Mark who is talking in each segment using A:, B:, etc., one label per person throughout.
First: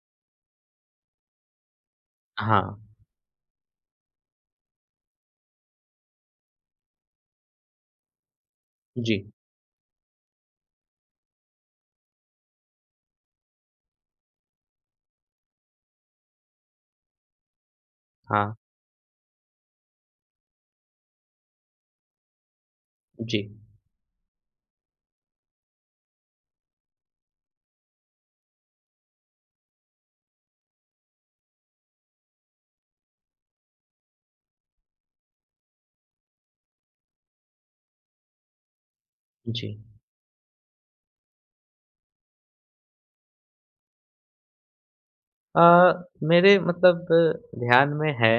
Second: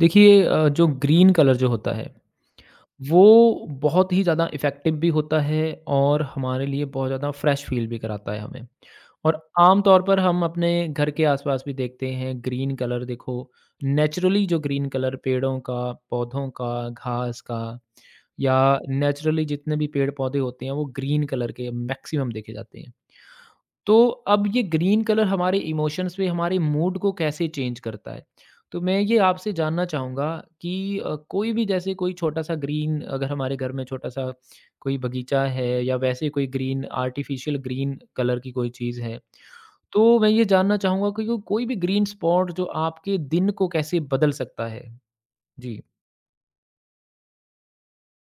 A: देखिए जो green colour जो होता है
B: हाँ,
A: वो बहुत ही ज़्यादा इफ़ेक्टिव भी होता है और हमारे लिए बहुत ज़्यादा फ्रेश फील भी कराता है हमें।
B: जी।
A: और आम तौर पर हम अपने घर के आसपास भी देखते हैं ग्रीन कलर देखो नेचुरली जो ग्रीन कलर पेड़ों का, पौधों का, घास का
B: हाँ,
A: या नेचुरली जितने भी पेड़-पौधे होते हैं वो ग्रीन कलर के मैक्सिमम देखे जाते हैं।
B: जी,
A: तो अब ये ग्रीन कलर हमारे इमोशंस पे, हमारे मूड को कैसे चेंज करता है? तो मैं ये आपसे जानना चाहूँगा कि कोई भी जैसे कोई छोटा-सा ग्रीन अगर हमारे घर में छोटा-सा कोई बगीचा है या वैसे कोई ग्रीन आर्टिफ़िशियल ग्रीन कलर की कोई चीज़ है,
B: जी।
A: तो मैं ये जानना चाहूँगा कि को कोई भी ग्रीन स्पॉट जो आपके दिन को कैसे बदल सकता है? जी,
B: मेरे मतलब ध्यान में है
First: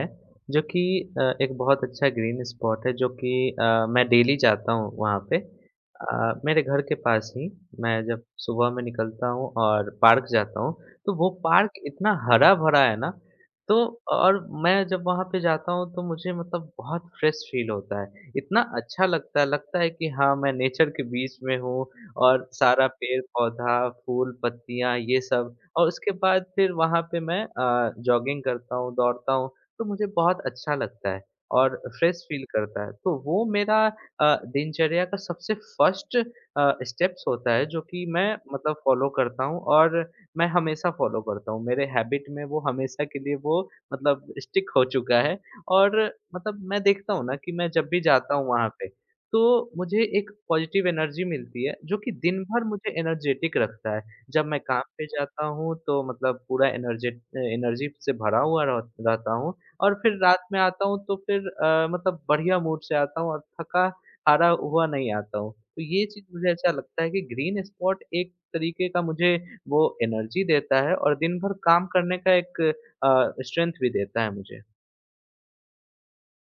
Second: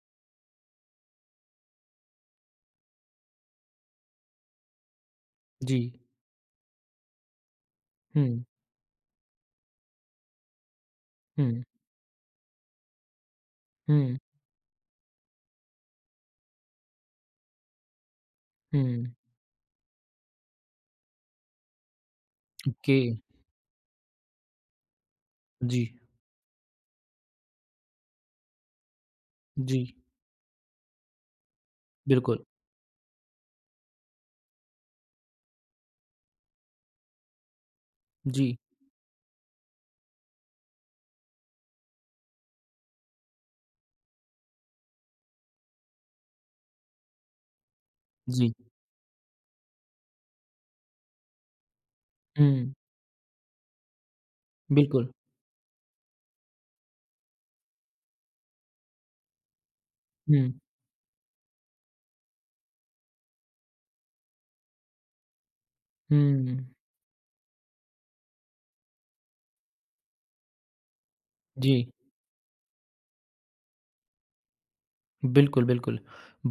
B: जो कि एक बहुत अच्छा ग्रीन स्पॉट है जो कि मैं डेली जाता हूँ वहाँ पे।
A: जी।
B: मेरे घर के पास ही मैं जब
A: हुँ,
B: सुबह में निकलता हूँ और पार्क जाता हूँ, तो वो
A: हुँ,
B: पार्क इतना हरा-भरा है ना, तो
A: हुँ,
B: और मैं जब वहाँ पे जाता हूँ तो मुझे मतलब बहुत फ्रेश फ़ील होता है। इतना अच्छा
A: हुँ।
B: लगता है कि हाँ, मैं नेचर के बीच में हूँ और सारा
A: ओके।
B: पेड़-पौधा, फूल, पत्तियाँ ये सब।
A: जी,
B: और उसके बाद फिर वहाँ पे मैं जॉगिंग करता हूँ, दौड़ता हूँ,
A: जी।
B: तो मुझे बहुत अच्छा लगता है और फ्रेश फील
A: बिल्कुल।
B: करता है। तो वो मेरा दिनचर्या का सबसे फर्स्ट स्टेप्स होता है जो कि मैं
A: जी,
B: मतलब फ़ॉलो करता हूँ और मैं हमेशा फ़ॉलो करता हूँ। मेरे हैबिट में वो हमेशा के लिए वो मतलब स्टिक हो चुका है। और मतलब मैं देखता हूँ ना कि मैं जब भी जाता हूँ
A: जी।
B: वहाँ पे, तो मुझे एक पॉजिटिव एनर्जी मिलती है जो कि दिन भर
A: हुँ,
B: मुझे एनर्जेटिक रखता है। जब मैं काम पे
A: बिल्कुल।
B: जाता हूँ तो मतलब पूरा एनर्जेट एनर्जी से भरा हुआ रह रहता हूँ और फिर रात
A: हुँ।
B: में आता हूँ तो फिर मतलब बढ़िया मूड से आता हूँ और थका हारा हुआ नहीं आता हूँ। तो ये चीज़ मुझे
A: हुँ।
B: ऐसा लगता है कि ग्रीन स्पॉट एक तरीके का मुझे वो एनर्जी देता है और दिन भर काम
A: जी,
B: करने का एक स्ट्रेंथ भी देता है मुझे।
A: बिल्कुल, बिल्कुल।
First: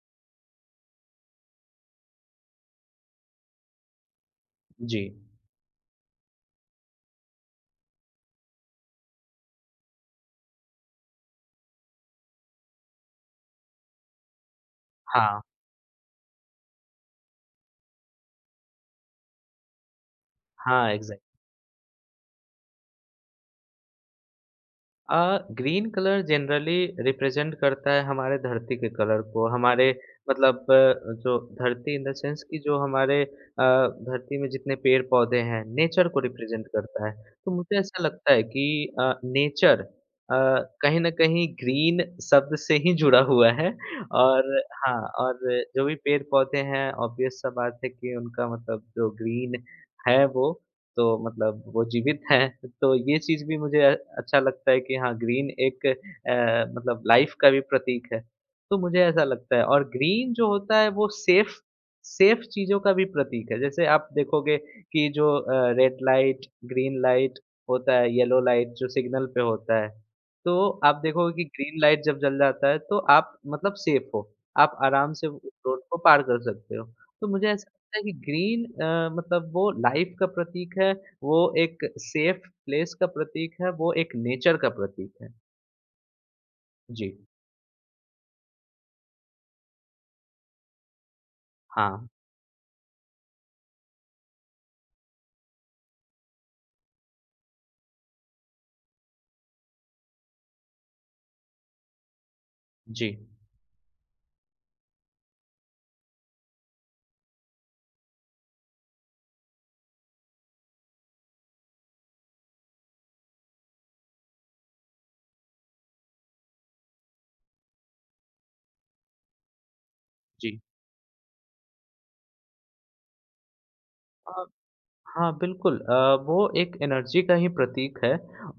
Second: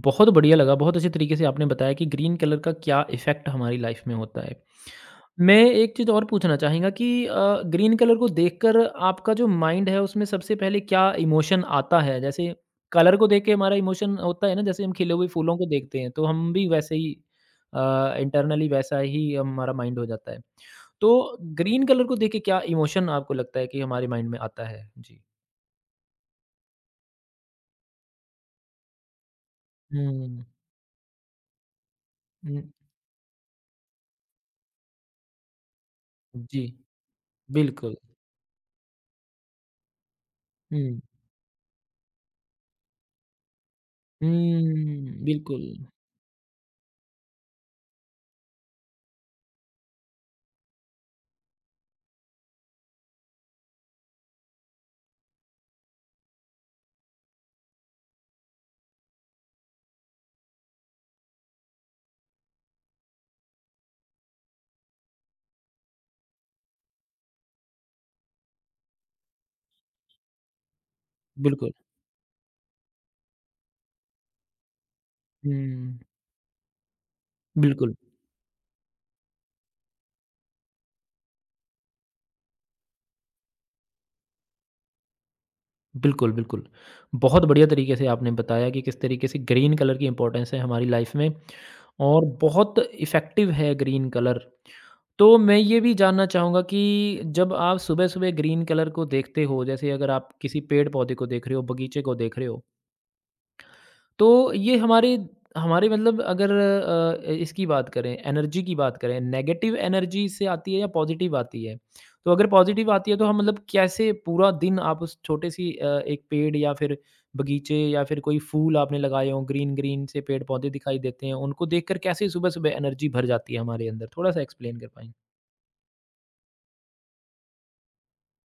A: बहुत बढ़िया लगा, बहुत अच्छे तरीके से आपने बताया कि ग्रीन कलर का क्या इफ़ेक्ट हमारी लाइफ़ में होता है।
B: जी।
A: मैं एक चीज़ और पूछना चाहूँगा कि ग्रीन कलर को देखकर आपका जो माइंड है, उसमें सबसे पहले क्या इमोशन आता है? जैसे कलर को देख के हमारा इमोशन होता है ना, जैसे हम खिले हुए
B: हाँ।
A: फूलों को देखते हैं, तो हम भी वैसे ही इंटरनली वैसा ही हमारा माइंड हो जाता है।
B: हाँ, एग्ज़ैक्ट
A: तो ग्रीन कलर को देख के क्या इमोशन आपको लगता है कि हमारे माइंड में आता है? जी।
B: ग्रीन कलर जनरली रिप्रेजेंट करता है हमारे धरती के कलर को, हमारे
A: हुँ, हुँ।
B: मतलब जो धरती इन द सेंस कि
A: हुँ,
B: जो हमारे धरती में जितने पेड़-पौधे हैं, नेचर को
A: जी।
B: रिप्रेजेंट करता है। तो मुझे
A: बिल्कुल।
B: ऐसा लगता है कि नेचर अ, कहीं
A: हुँ।
B: न कहीं ग्रीन शब्द से ही जुड़ा हुआ है। और हाँ,
A: हुँ,
B: और
A: बिल्कुल,
B: जो भी पेड़-पौधे हैं, ऑब्वियस सा बात है कि उनका मतलब जो ग्रीन है वो, तो मतलब वो जीवित हैं, तो ये चीज़ भी मुझे अच्छा लगता है कि हाँ, ग्रीन एक मतलब लाइफ़ का भी प्रतीक है। तो मुझे ऐसा लगता है और ग्रीन जो होता है वो सेफ़ सेफ़ चीज़ों का भी प्रतीक है। जैसे आप देखोगे कि जो रेड लाइट, ग्रीन लाइट होता है, येलो लाइट जो सिग्नल पे होता है, तो आप देखोगे कि
A: बिल्कुल।
B: ग्रीन लाइट जब जल जाता है तो आप मतलब सेफ़ हो। आप आराम से उस रोड को
A: हुँ,
B: पार कर सकते हो। तो मुझे ऐसा
A: बिल्कुल,
B: नहीं, ग्रीन मतलब वो लाइफ का प्रतीक है, वो एक सेफ प्लेस का प्रतीक है, वो एक नेचर का प्रतीक है।
A: बिल्कुल, बिल्कुल।
B: जी।
A: बहुत बढ़िया तरीके से आपने बताया कि किस तरीके से ग्रीन कलर की इम्पोर्टेंस है हमारी लाइफ़ में
B: हाँ।
A: और बहुत इफ़ेक्टिव है ग्रीन कलर। तो मैं ये भी जानना चाहूँगा कि जब आप सुबह-सुबह ग्रीन कलर को देखते हो, जैसे अगर आप किसी पेड़-पौधे को देख रहे हो, बगीचे को देख रहे हो,
B: जी,
A: तो ये हमारे हमारे मतलब अगर इसकी बात करें एनर्जी की बात करें नेगेटिव एनर्जी से आती है या पॉजिटिव आती है? तो अगर पॉजिटिव आती है तो हम मतलब कैसे पूरा दिन आप उस छोटे सी एक पेड़ या फिर बगीचे या फिर कोई फूल आपने लगाए हों ग्रीन-ग्रीन से
B: जी।
A: पेड़-पौधे दिखाई देते हैं, उनको देखकर कैसे सुबह-सुबह एनर्जी भर जाती है हमारे अंदर? थोड़ा-सा एक्सप्लेन कर पाएँ?
B: हाँ, बिल्कुल वो एक एनर्जी का ही प्रतीक है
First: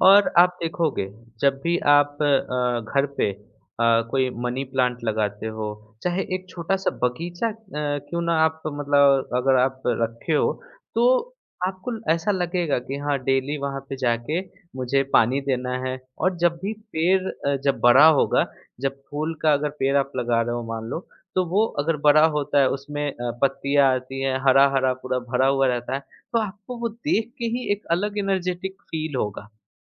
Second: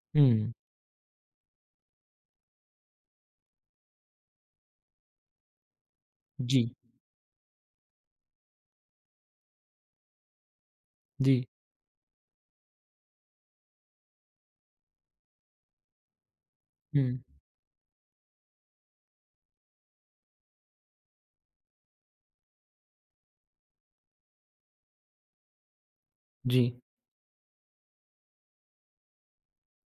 B: और
A: हुँ,
B: आप देखोगे जब भी आप घर पे कोई मनी प्लांट लगाते हो, चाहे एक
A: जी,
B: छोटा-सा बगीचा क्यों ना आप मतलब अगर आप रखे हो, तो
A: जी,
B: आपको ऐसा लगेगा कि हाँ, डेली वहाँ पे जाके मुझे पानी देना है और जब भी
A: हुँ,
B: पेड़ जब बड़ा होगा, जब फूल का अगर पेड़ आप लगा रहे हो मान लो, तो वो अगर बड़ा होता है उसमें पत्तियाँ आती हैं, हरा-हरा पूरा भरा हुआ रहता है, तो
A: जी,
B: आपको वो देख के ही एक अलग एनर्जेटिक फील होगा,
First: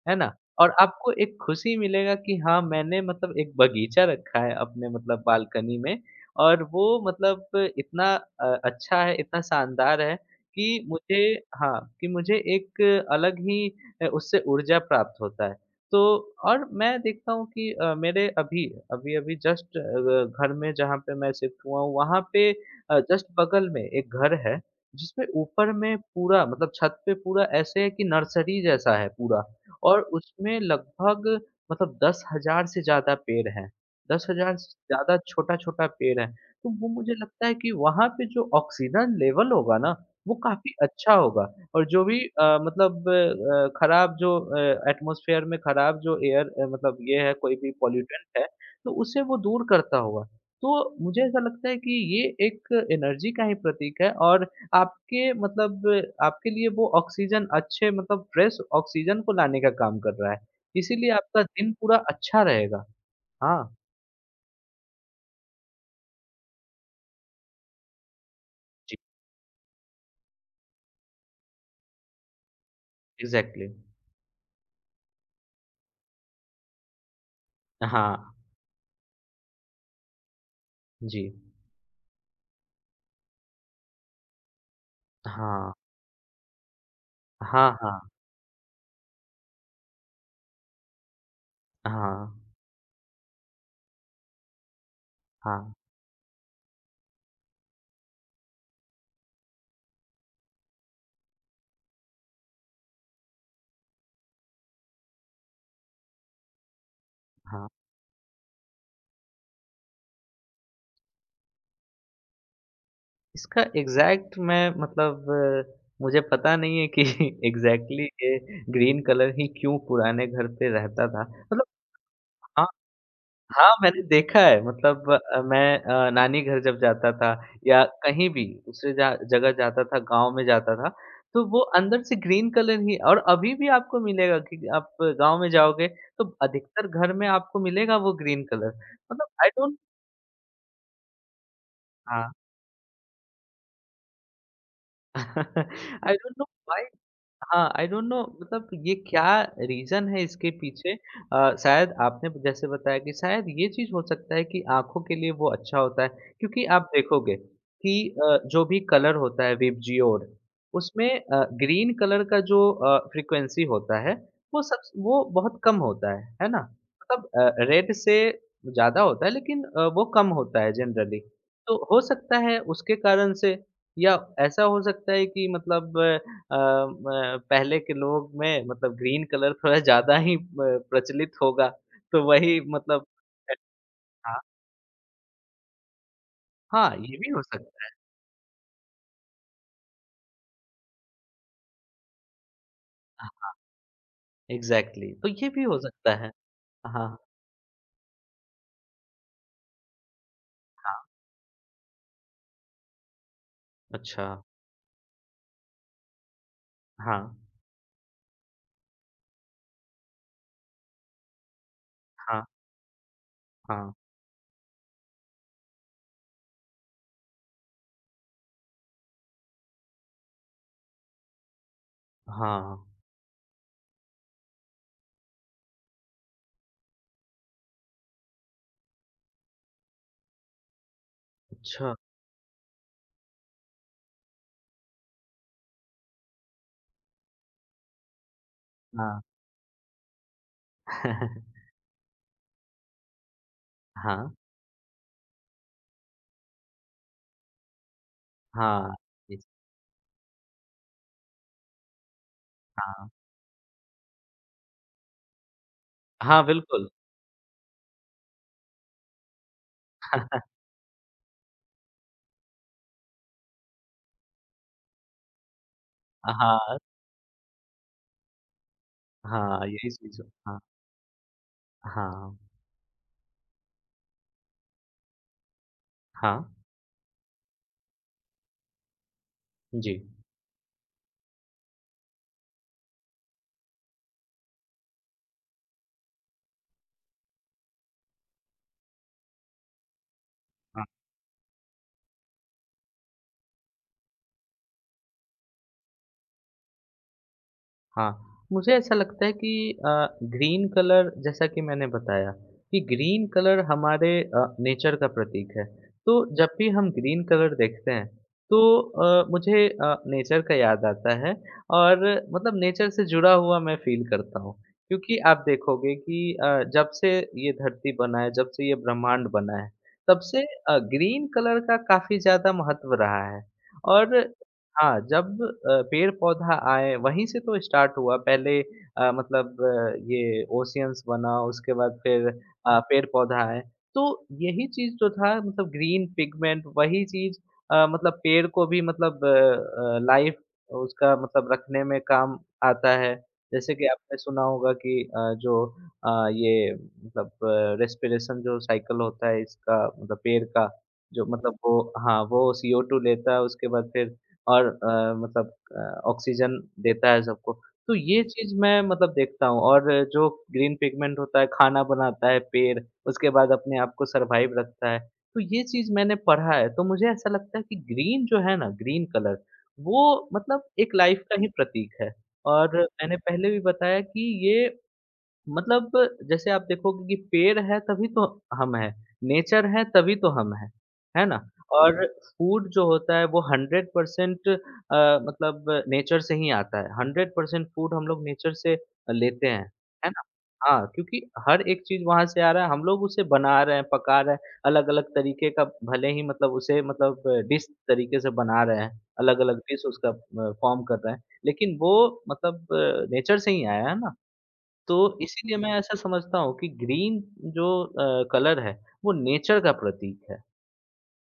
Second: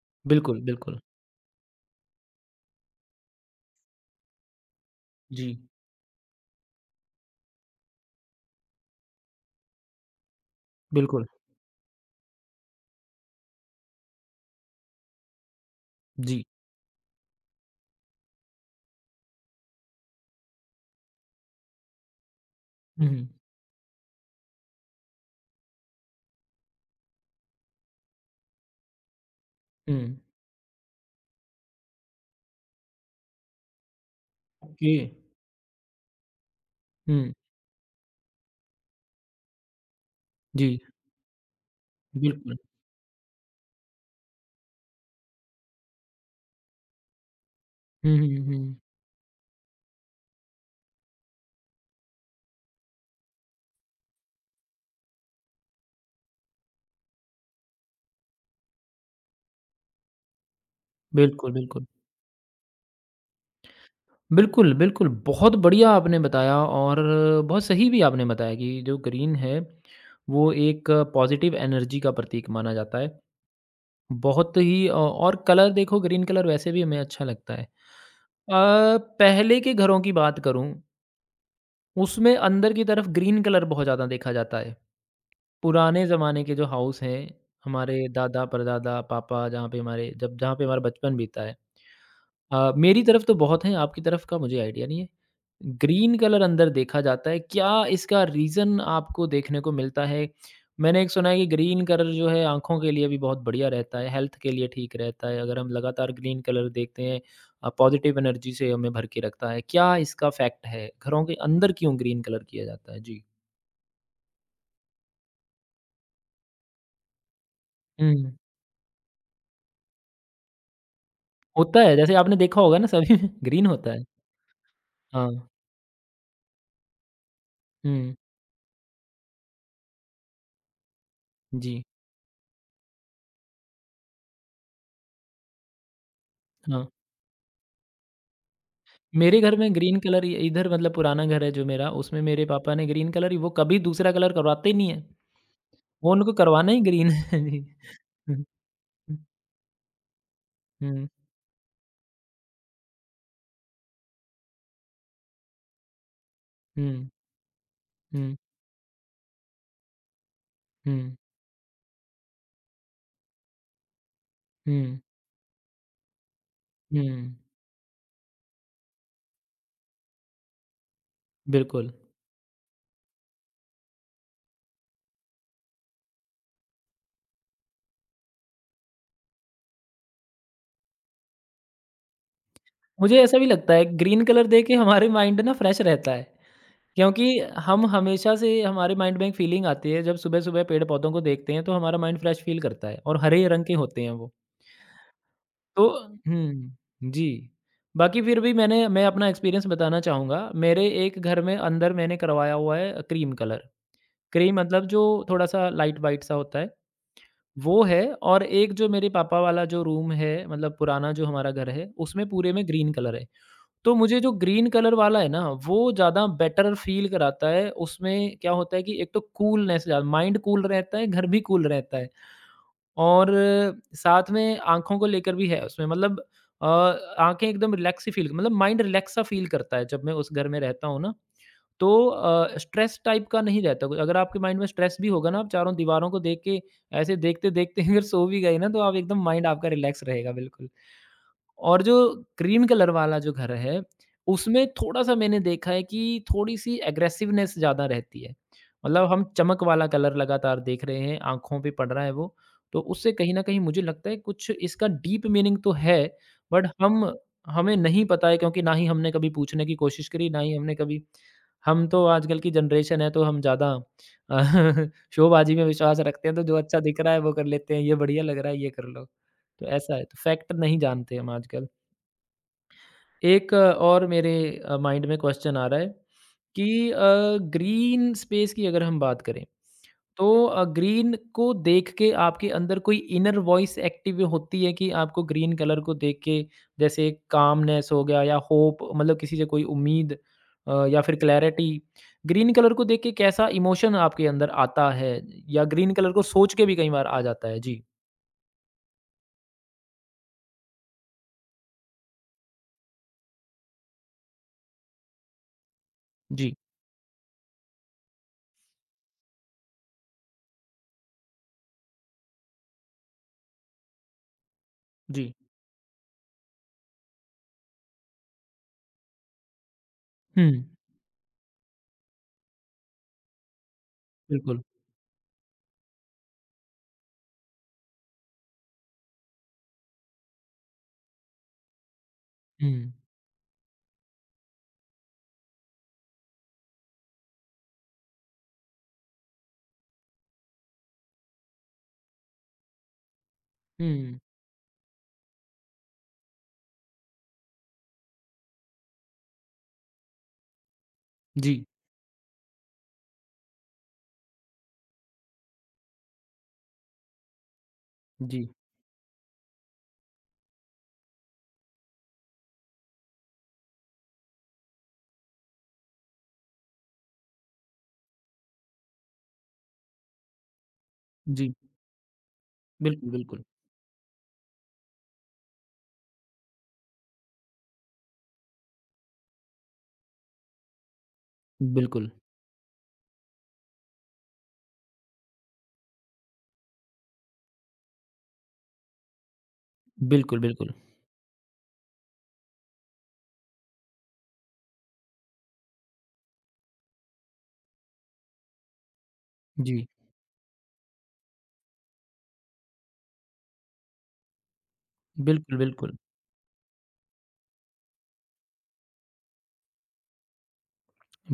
B: है ना?
A: बिल्कुल,
B: और आपको एक खुशी मिलेगा कि हाँ, मैंने मतलब एक बगीचा रखा है अपने मतलब
A: जी,
B: बालकनी में और वो मतलब इतना अच्छा है, इतना शानदार है कि मुझे,
A: बिल्कुल,
B: हाँ, कि मुझे एक अलग ही उससे ऊर्जा प्राप्त होता है। तो
A: जी,
B: और मैं देखता हूँ कि मेरे अभी, अभी-अभी जस्ट घर में जहाँ पे मैं शिफ्ट हुआ हूँ, वहाँ पे
A: हुँ,
B: जस्ट बगल में एक घर है। जिसमें ऊपर में पूरा मतलब छत पे पूरा ऐसे है कि नर्सरी जैसा है पूरा,
A: हुँ,
B: और उसमें लगभग मतलब 10,000 से ज़्यादा पेड़ हैं। 10,000 से
A: ओके,
B: ज़्यादा छोटा-छोटा पेड़ है। तो वो मुझे
A: हुँ,
B: लगता है कि वहाँ पे जो ऑक्सीजन लेवल होगा ना, वो काफ़ी
A: जी।
B: अच्छा होगा। और जो भी
A: बिल्कुल।
B: मतलब खराब जो एटमॉस्फेयर में खराब जो एयर मतलब ये है कोई भी
A: हुँ,
B: पॉल्यूटेंट
A: हुँ,
B: है,
A: हुँ।
B: तो उसे वो दूर करता होगा। तो मुझे ऐसा लगता है कि ये एक एनर्जी का ही प्रतीक है और आपके मतलब आपके लिए वो ऑक्सीजन अच्छे मतलब फ्रेश ऑक्सीजन को लाने का काम कर रहा है। इसीलिए आपका
A: बिल्कुल,
B: दिन
A: बिल्कुल।
B: पूरा अच्छा रहेगा। हाँ,
A: बिल्कुल, बिल्कुल, बहुत बढ़िया आपने बताया और बहुत सही भी आपने बताया कि
B: जी,
A: जो ग्रीन है, वो एक पॉज़िटिव एनर्जी का प्रतीक माना जाता है।
B: एग्ज़ैक्टली।
A: बहुत ही और कलर देखो ग्रीन कलर वैसे भी हमें अच्छा लगता है। अ,
B: हाँ,
A: पहले के घरों की बात करूँ,
B: जी।
A: उसमें अंदर की तरफ ग्रीन कलर बहुत ज़्यादा देखा जाता है।
B: हाँ।
A: पुराने ज़माने के जो हाउस हैं,
B: हाँ,
A: हमारे
B: हाँ।
A: दादा, परदादा, पापा जहाँ पे हमारे जब जहाँ पे हमारा बचपन बीता है।
B: हाँ,
A: मेरी तरफ तो बहुत हैं, आपकी तरफ का मुझे आइडिया नहीं है।
B: हाँ,
A: ग्रीन कलर अंदर देखा जाता है, क्या इसका रीज़न आपको देखने को मिलता है? मैंने एक सुना है कि ग्रीन कलर जो है आँखों के लिए भी बहुत बढ़िया रहता है, हेल्थ के लिए ठीक रहता है। अगर हम लगातार ग्रीन कलर देखते हैं
B: हाँ।
A: पॉज़िटिव एनर्जी से हमें भर के रखता है। क्या इसका फैक्ट है? घरों के अंदर क्यों ग्रीन कलर किया जाता है? जी।
B: इसका एग्ज़ैक्ट मैं मतलब मुझे पता नहीं है कि एग्ज़ैक्टली
A: हुँ,
B: ये ग्रीन कलर ही क्यों पुराने घर पे रहता था। मतलब
A: होता है, जैसे आपने देखा होगा ना सभी में ग्रीन
B: हाँ,
A: होता
B: मैंने
A: है।
B: देखा है मतलब
A: हाँ।
B: मैं नानी घर जब जाता था या
A: हुँ,
B: कहीं भी दूसरे जा जगह जाता था, गाँव में जाता था, तो वो
A: जी।
B: अंदर से ग्रीन कलर ही। और अभी भी आपको मिलेगा कि आप गाँव में जाओगे तो
A: हाँ।
B: अधिकतर घर में आपको मिलेगा वो ग्रीन कलर। मतलब
A: मेरे
B: आई
A: घर में
B: डोंट,
A: ग्रीन कलर इ इधर मतलब पुराना घर है जो मेरा, उसमें
B: हाँ।
A: मेरे पापा ने ग्रीन कलर वो कभी दूसरा कलर करवाते ही नहीं है। वो
B: आई डोंट
A: उनको
B: नो
A: करवाना ही
B: व्हाई।
A: ग्रीन है। जी।
B: हाँ, आई डोंट नो मतलब ये
A: हुँ,
B: क्या रीज़न है इसके पीछे।
A: हुँ,
B: शायद आपने जैसे बताया कि शायद ये चीज़ हो सकता है कि आँखों के लिए वो अच्छा होता है। क्योंकि आप
A: हुँ,
B: देखोगे कि
A: हुँ,
B: जो भी कलर होता है विबजियोर उसमें
A: हुँ,
B: ग्रीन कलर का जो फ्रीक्वेंसी होता है वो सबस
A: हुँ,
B: वो बहुत कम होता है ना?
A: हुँ,
B: मतलब
A: हुँ,
B: रेड से ज़्यादा होता है लेकिन वो कम होता है जनरली। तो
A: बिल्कुल।
B: हो सकता है उसके कारण से या ऐसा हो सकता है कि मतलब अ, म पहले के लोग में मतलब ग्रीन कलर थोड़ा ज़्यादा ही प प्रचलित होगा, तो वही मतलब।
A: मुझे ऐसा भी लगता है ग्रीन
B: हाँ,
A: कलर देके हमारे माइंड ना फ्रेश रहता है,
B: हाँ, ये
A: क्योंकि
B: भी हो
A: हम
B: सकता
A: हमेशा से हमारे माइंड में एक फीलिंग आती है जब सुबह-सुबह पेड़-पौधों को देखते हैं तो हमारा माइंड फ्रेश फील करता है और
B: है।
A: हरे रंग के होते हैं वो।
B: एग्ज़ैक्टली तो ये भी हो
A: तो
B: सकता है।
A: हुँ,
B: हाँ,
A: जी। बाकी फिर भी मैं अपना एक्सपीरियंस बताना चाहूँगा। मेरे
B: हाँ,
A: एक घर में अंदर मैंने करवाया हुआ है क्रीम कलर।
B: अच्छा,
A: क्रीम मतलब जो थोड़ा-सा लाइट वाइट सा होता है,
B: हाँ,
A: वो है और एक जो मेरे पापा वाला जो रूम है मतलब पुराना जो हमारा घर है, उसमें
B: हाँ,
A: पूरे में ग्रीन कलर है।
B: हाँ,
A: तो मुझे जो ग्रीन कलर वाला है ना, वो ज़्यादा बेटर फ़ील कराता है। उसमें क्या होता है कि एक तो कूलनेस ज़्यादा माइंड कूल रहता है, घर भी कूल रहता है।
B: हाँ,
A: और साथ में आँखों को लेकर भी है उसमें मतलब अ, आँखें एकदम रिलैक्स ही फ़ील मतलब माइंड रिलैक्स सा फ़ील करता है जब मैं उस घर में रहता हूँ ना,
B: अच्छा,
A: तो स्ट्रेस टाइप का नहीं रहता कोई। अगर आपके माइंड में स्ट्रेस भी होगा ना, आप चारों दीवारों को देख के ऐसे देखते-देखते अगर सो भी गए ना, तो आप
B: हाँ,
A: एकदम माइंड आपका रिलैक्स रहेगा बिल्कुल। और जो क्रीम कलर वाला जो घर है,
B: हाँ,
A: उसमें थोड़ा-सा मैंने देखा है कि थोड़ी-सी एग्रेसिवनेस ज़्यादा रहती है।
B: हाँ,
A: मतलब हम
B: इस
A: चमक वाला कलर लगातार देख रहे हैं, आँखों पे पड़ रहा है वो, तो
B: हाँ,
A: उससे कहीं न कहीं मुझे लगता है कुछ इसका डीप मीनिंग तो है,
B: हाँ,
A: बट
B: बिल्कुल,
A: हम हमें नहीं पता है क्योंकि ना ही हमने कभी पूछने की कोशिश करी, ना ही हमने कभी हम तो आजकल की जनरेशन है तो हम ज़्यादा शोबाजी में विश्वास रखते हैं, तो जो
B: हाँ,
A: अच्छा दिख रहा है वो कर लेते हैं, ये बढ़िया लग रहा है, ये कर लो।
B: हाँ,
A: तो
B: यही
A: ऐसा है, तो
B: चीज़,
A: फैक्ट
B: हाँ,
A: नहीं जानते हम आजकल।
B: हाँ,
A: एक और मेरे माइंड में क्वेश्चन आ रहा है
B: हाँ,
A: कि ग्रीन स्पेस की अगर हम बात करें
B: जी।
A: तो ग्रीन को देख के आपके अंदर कोई इनर वॉइस एक्टिव होती है कि आपको ग्रीन कलर को देख के जैसे कामनेस हो गया या होप मतलब किसी से कोई उम्मीद या फिर क्लैरिटी ग्रीन कलर को देख के कैसा इमोशन आपके अंदर आता है या ग्रीन कलर को सोच के भी कई बार आ जाता है जी
B: हाँ, मुझे ऐसा लगता है कि ग्रीन कलर जैसा कि मैंने बताया कि ग्रीन कलर हमारे नेचर का प्रतीक है। तो जब
A: जी
B: भी हम ग्रीन कलर देखते हैं तो मुझे नेचर का याद आता है और मतलब नेचर से जुड़ा हुआ मैं फ़ील करता हूँ। क्योंकि
A: जी
B: आप देखोगे कि जब से ये धरती बना है, जब से ये ब्रह्मांड बना है, तब से
A: हम्म
B: ग्रीन कलर का काफ़ी ज़्यादा महत्व रहा है। और
A: बिल्कुल
B: हाँ, जब पेड़-पौधा आए वहीं से तो स्टार्ट हुआ पहले मतलब ये ओशियन्स बना उसके बाद फिर
A: हम्म
B: पेड़-पौधा आए। तो यही चीज़ जो था मतलब ग्रीन पिगमेंट वही चीज़ मतलब पेड़ को भी मतलब लाइफ उसका मतलब रखने में काम आता है। जैसे कि आपने
A: हम्म
B: सुना होगा कि जो ये मतलब रेस्पिरेशन जो साइकिल होता है इसका मतलब पेड़ का जो मतलब
A: जी
B: वो, हाँ, वो CO2 लेता है उसके बाद फिर और मतलब ऑक्सीजन देता है सबको। तो ये
A: जी
B: चीज़ मैं मतलब देखता हूँ और जो ग्रीन पिगमेंट होता है, खाना बनाता है पेड़, उसके बाद अपने आप को सरवाइव रखता है। तो ये चीज़ मैंने पढ़ा है, तो मुझे ऐसा लगता है कि ग्रीन जो है ना, ग्रीन कलर, वो मतलब एक लाइफ का ही
A: जी
B: प्रतीक है। और
A: बिल्कुल,
B: मैंने
A: बिल्कुल।
B: पहले भी बताया कि ये मतलब, जैसे आप देखोगे कि पेड़ है तभी तो हम हैं, नेचर है तभी तो हम हैं, है ना? और
A: बिल्कुल।
B: फूड जो होता है वो 100% मतलब नेचर से ही आता है, 100% फूड हम लोग नेचर से लेते हैं, है ना?
A: बिल्कुल, बिल्कुल।
B: हाँ, क्योंकि हर एक चीज़ वहाँ से आ रहा है, हम लोग उसे बना रहे हैं, पका रहे हैं, अलग-अलग तरीके का, भले ही मतलब उसे मतलब डिश तरीके से बना रहे हैं, अलग-अलग डिश
A: जी।
B: उसका फ़ॉर्म कर रहे हैं, लेकिन वो मतलब नेचर से ही आया है ना? तो इसीलिए
A: बिल्कुल,
B: मैं ऐसा
A: बिल्कुल।
B: समझता हूँ कि ग्रीन जो कलर है वो नेचर का प्रतीक है।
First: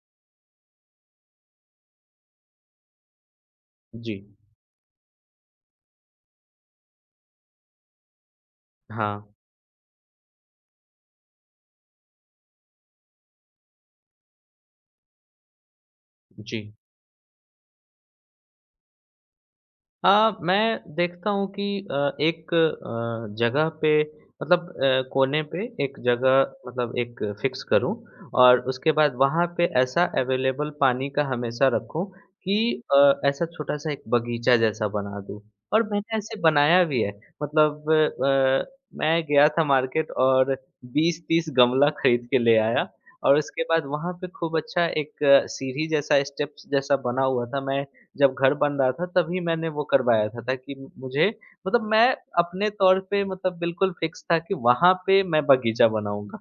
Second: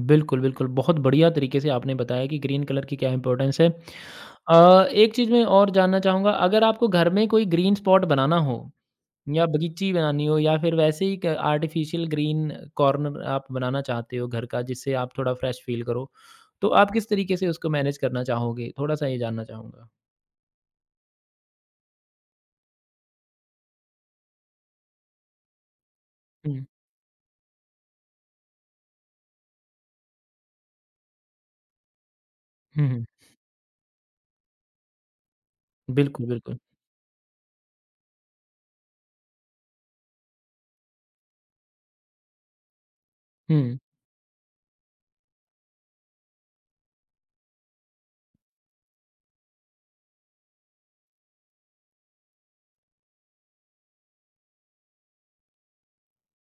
A: बिल्कुल, बिल्कुल। बहुत बढ़िया तरीके से आपने बताया कि ग्रीन कलर की क्या इम्पोर्टेंस है।
B: जी।
A: एक चीज़ मैं और जानना चाहूँगा अगर आपको घर में कोई ग्रीन स्पॉट बनाना हो
B: हाँ,
A: या बगीची बनानी हो या फिर वैसे ही एक आर्टिफ़िशियल ग्रीन कॉर्नर आप बनाना चाहते हो घर का जिससे आप थोड़ा फ्रेश फ़ील करो,
B: जी।
A: तो आप किस तरीके से उसको मैनेज करना चाहोगे? थोड़ा-सा ये जानना चाहूँगा?
B: हाँ, मैं देखता हूँ कि एक जगह पे मतलब कोने पे एक जगह
A: हुँ।
B: मतलब एक फिक्स करूँ और उसके बाद वहाँ पे ऐसा अवेलेबल पानी का हमेशा रखूँ कि
A: हुँ, हुँ।
B: ऐसा छोटा-सा एक बगीचा जैसा बना दूँ और मैंने
A: बिल्कुल,
B: ऐसे
A: बिल्कुल।
B: बनाया भी है। मतलब मैं गया था मार्केट और 20-30 गमला खरीद के ले आया और उसके
A: हुँ।
B: बाद वहाँ पे खूब अच्छा एक सीढ़ी जैसा स्टेप्स जैसा बना हुआ था। मैं जब घर बन रहा था तभी मैंने वो करवाया था ताकि मुझे मतलब मैं अपने तौर पे मतलब बिल्कुल फिक्स था कि वहाँ पे मैं बगीचा बनाऊँगा।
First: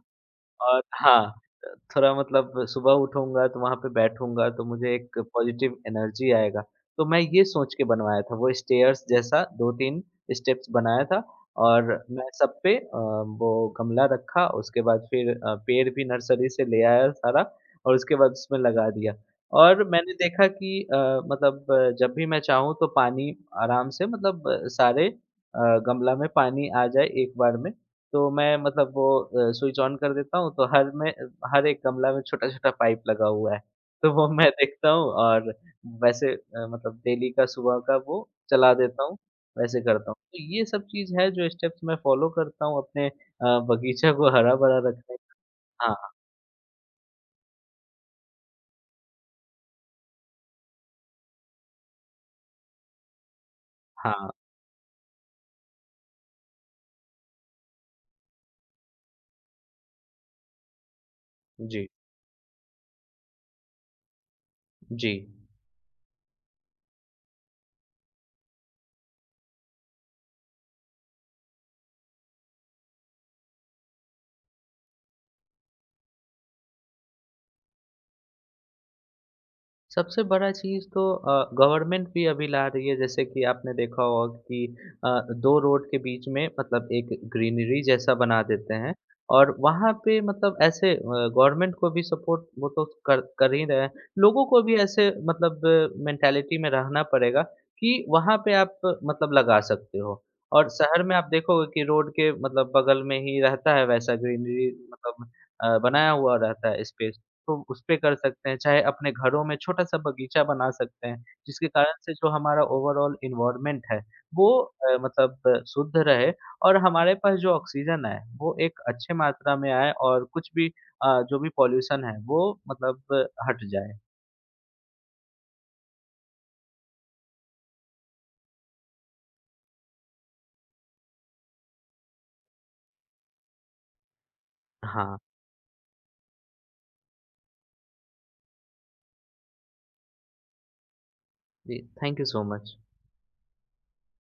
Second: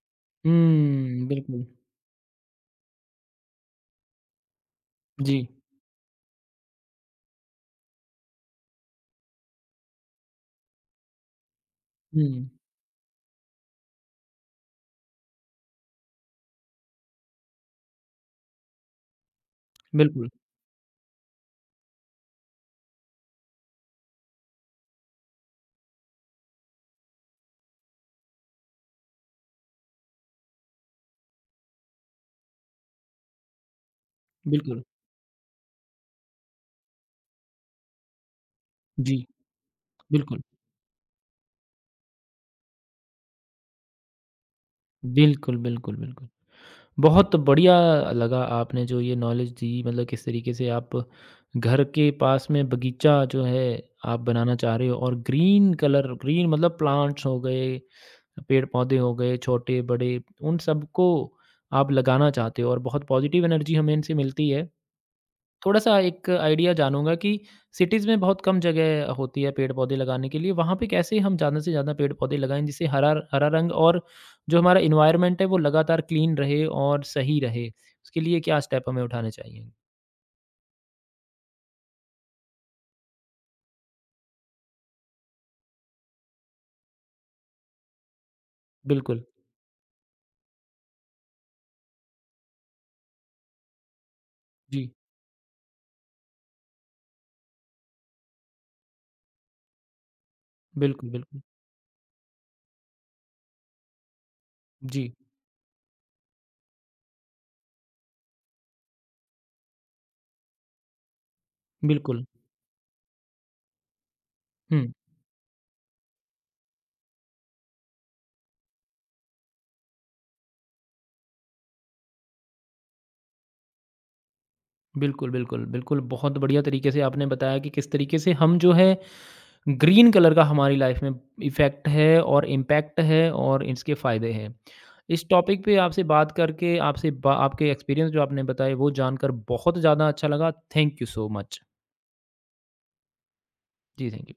B: और
A: हुँ,
B: हाँ,
A: बिल्कुल।
B: थोड़ा मतलब सुबह उठूँगा तो वहाँ पे बैठूँगा तो मुझे एक
A: जी।
B: पॉज़िटिव एनर्जी आएगा। तो मैं ये सोच के बनवाया था वो स्टेयर्स जैसा 2-3 स्टेप्स बनाया था और
A: हुँ,
B: मैं सब पे वो गमला रखा उसके बाद फिर पेड़ भी नर्सरी से ले आया सारा और उसके बाद उसमें लगा दिया। और मैंने
A: बिल्कुल।
B: देखा कि मतलब जब भी मैं चाहूँ तो पानी आराम से मतलब सारे गमला में पानी आ जाए एक बार में। तो मैं मतलब वो स्विच ऑन कर देता हूँ तो हर एक गमला में छोटा-छोटा पाइप लगा हुआ है। तो वो मैं
A: बिल्कुल।
B: देखता हूँ और वैसे मतलब डेली का सुबह का वो चला देता हूँ,
A: जी,
B: वैसे करता हूँ। तो
A: बिल्कुल।
B: ये सब चीज़ है जो स्टेप्स मैं फ़ॉलो करता हूँ अपने बगीचा को हरा-भरा रखने।
A: बिल्कुल, बिल्कुल,
B: हाँ,
A: बिल्कुल। बहुत बढ़िया लगा आपने जो ये नॉलेज दी मतलब किस तरीके से आप घर के पास में बगीचा जो है आप
B: हाँ।
A: बनाना चाह रहे हो और ग्रीन कलर ग्रीन मतलब प्लांट्स हो गए, पेड़-पौधे हो गए, छोटे-बड़े उन सबको
B: जी,
A: आप लगाना चाहते हो और बहुत पॉजिटिव एनर्जी हमें इनसे मिलती है।
B: जी।
A: थोड़ा-सा एक आइडिया जानूँगा कि सिटीज़ में बहुत कम जगह होती है पेड़-पौधे लगाने के लिए, वहाँ पे कैसे हम ज़्यादा से ज़्यादा पेड़-पौधे लगाएँ जिससे हरा हरा रंग और जो हमारा एनवायरनमेंट है वो लगातार क्लीन रहे और सही रहे? उसके लिए क्या स्टेप हमें उठाने चाहिए?
B: सबसे बड़ा चीज़ तो गवर्नमेंट भी अभी ला रही है जैसे कि आपने देखा होगा कि अ, 2 रोड के बीच में मतलब एक ग्रीनरी जैसा बना देते हैं
A: बिल्कुल।
B: और वहाँ पे मतलब ऐसे गवर्नमेंट को भी सपोर्ट वो तो कर कर ही रहे हैं। लोगों को भी
A: जी।
B: ऐसे मतलब मेंटालिटी में रहना पड़ेगा कि वहाँ पे आप मतलब लगा सकते हो और शहर
A: बिल्कुल,
B: में आप
A: बिल्कुल।
B: देखोगे कि रोड के मतलब बगल में ही रहता है वैसा ग्रीनरी
A: जी,
B: मतलब बनाया हुआ रहता है स्पेस। तो उसपे कर सकते हैं, चाहे अपने घरों में छोटा-सा बगीचा बना सकते हैं, जिसके कारण से
A: बिल्कुल।
B: जो हमारा ओवरऑल एनवायरनमेंट है, वो
A: हुँ।
B: मतलब शुद्ध रहे और हमारे पास जो ऑक्सीजन है, वो एक अच्छे मात्रा में आए और कुछ भी जो भी पॉल्यूशन है, वो मतलब हट जाए।
A: बिल्कुल, बिल्कुल, बिल्कुल, बहुत बढ़िया तरीके से आपने बताया कि किस तरीके से हम जो है ग्रीन कलर का हमारी लाइफ में इफ़ेक्ट है और इम्पैक्ट है और इसके फ़ायदे हैं।
B: हाँ,
A: इस टॉपिक पे आपसे बात करके आपसे बा आपके एक्सपीरियंस जो आपने बताए वो जानकर बहुत ज़्यादा अच्छा लगा। Thank you so much.
B: जी, थैंक यू सो मच।
A: जी थैंक यू।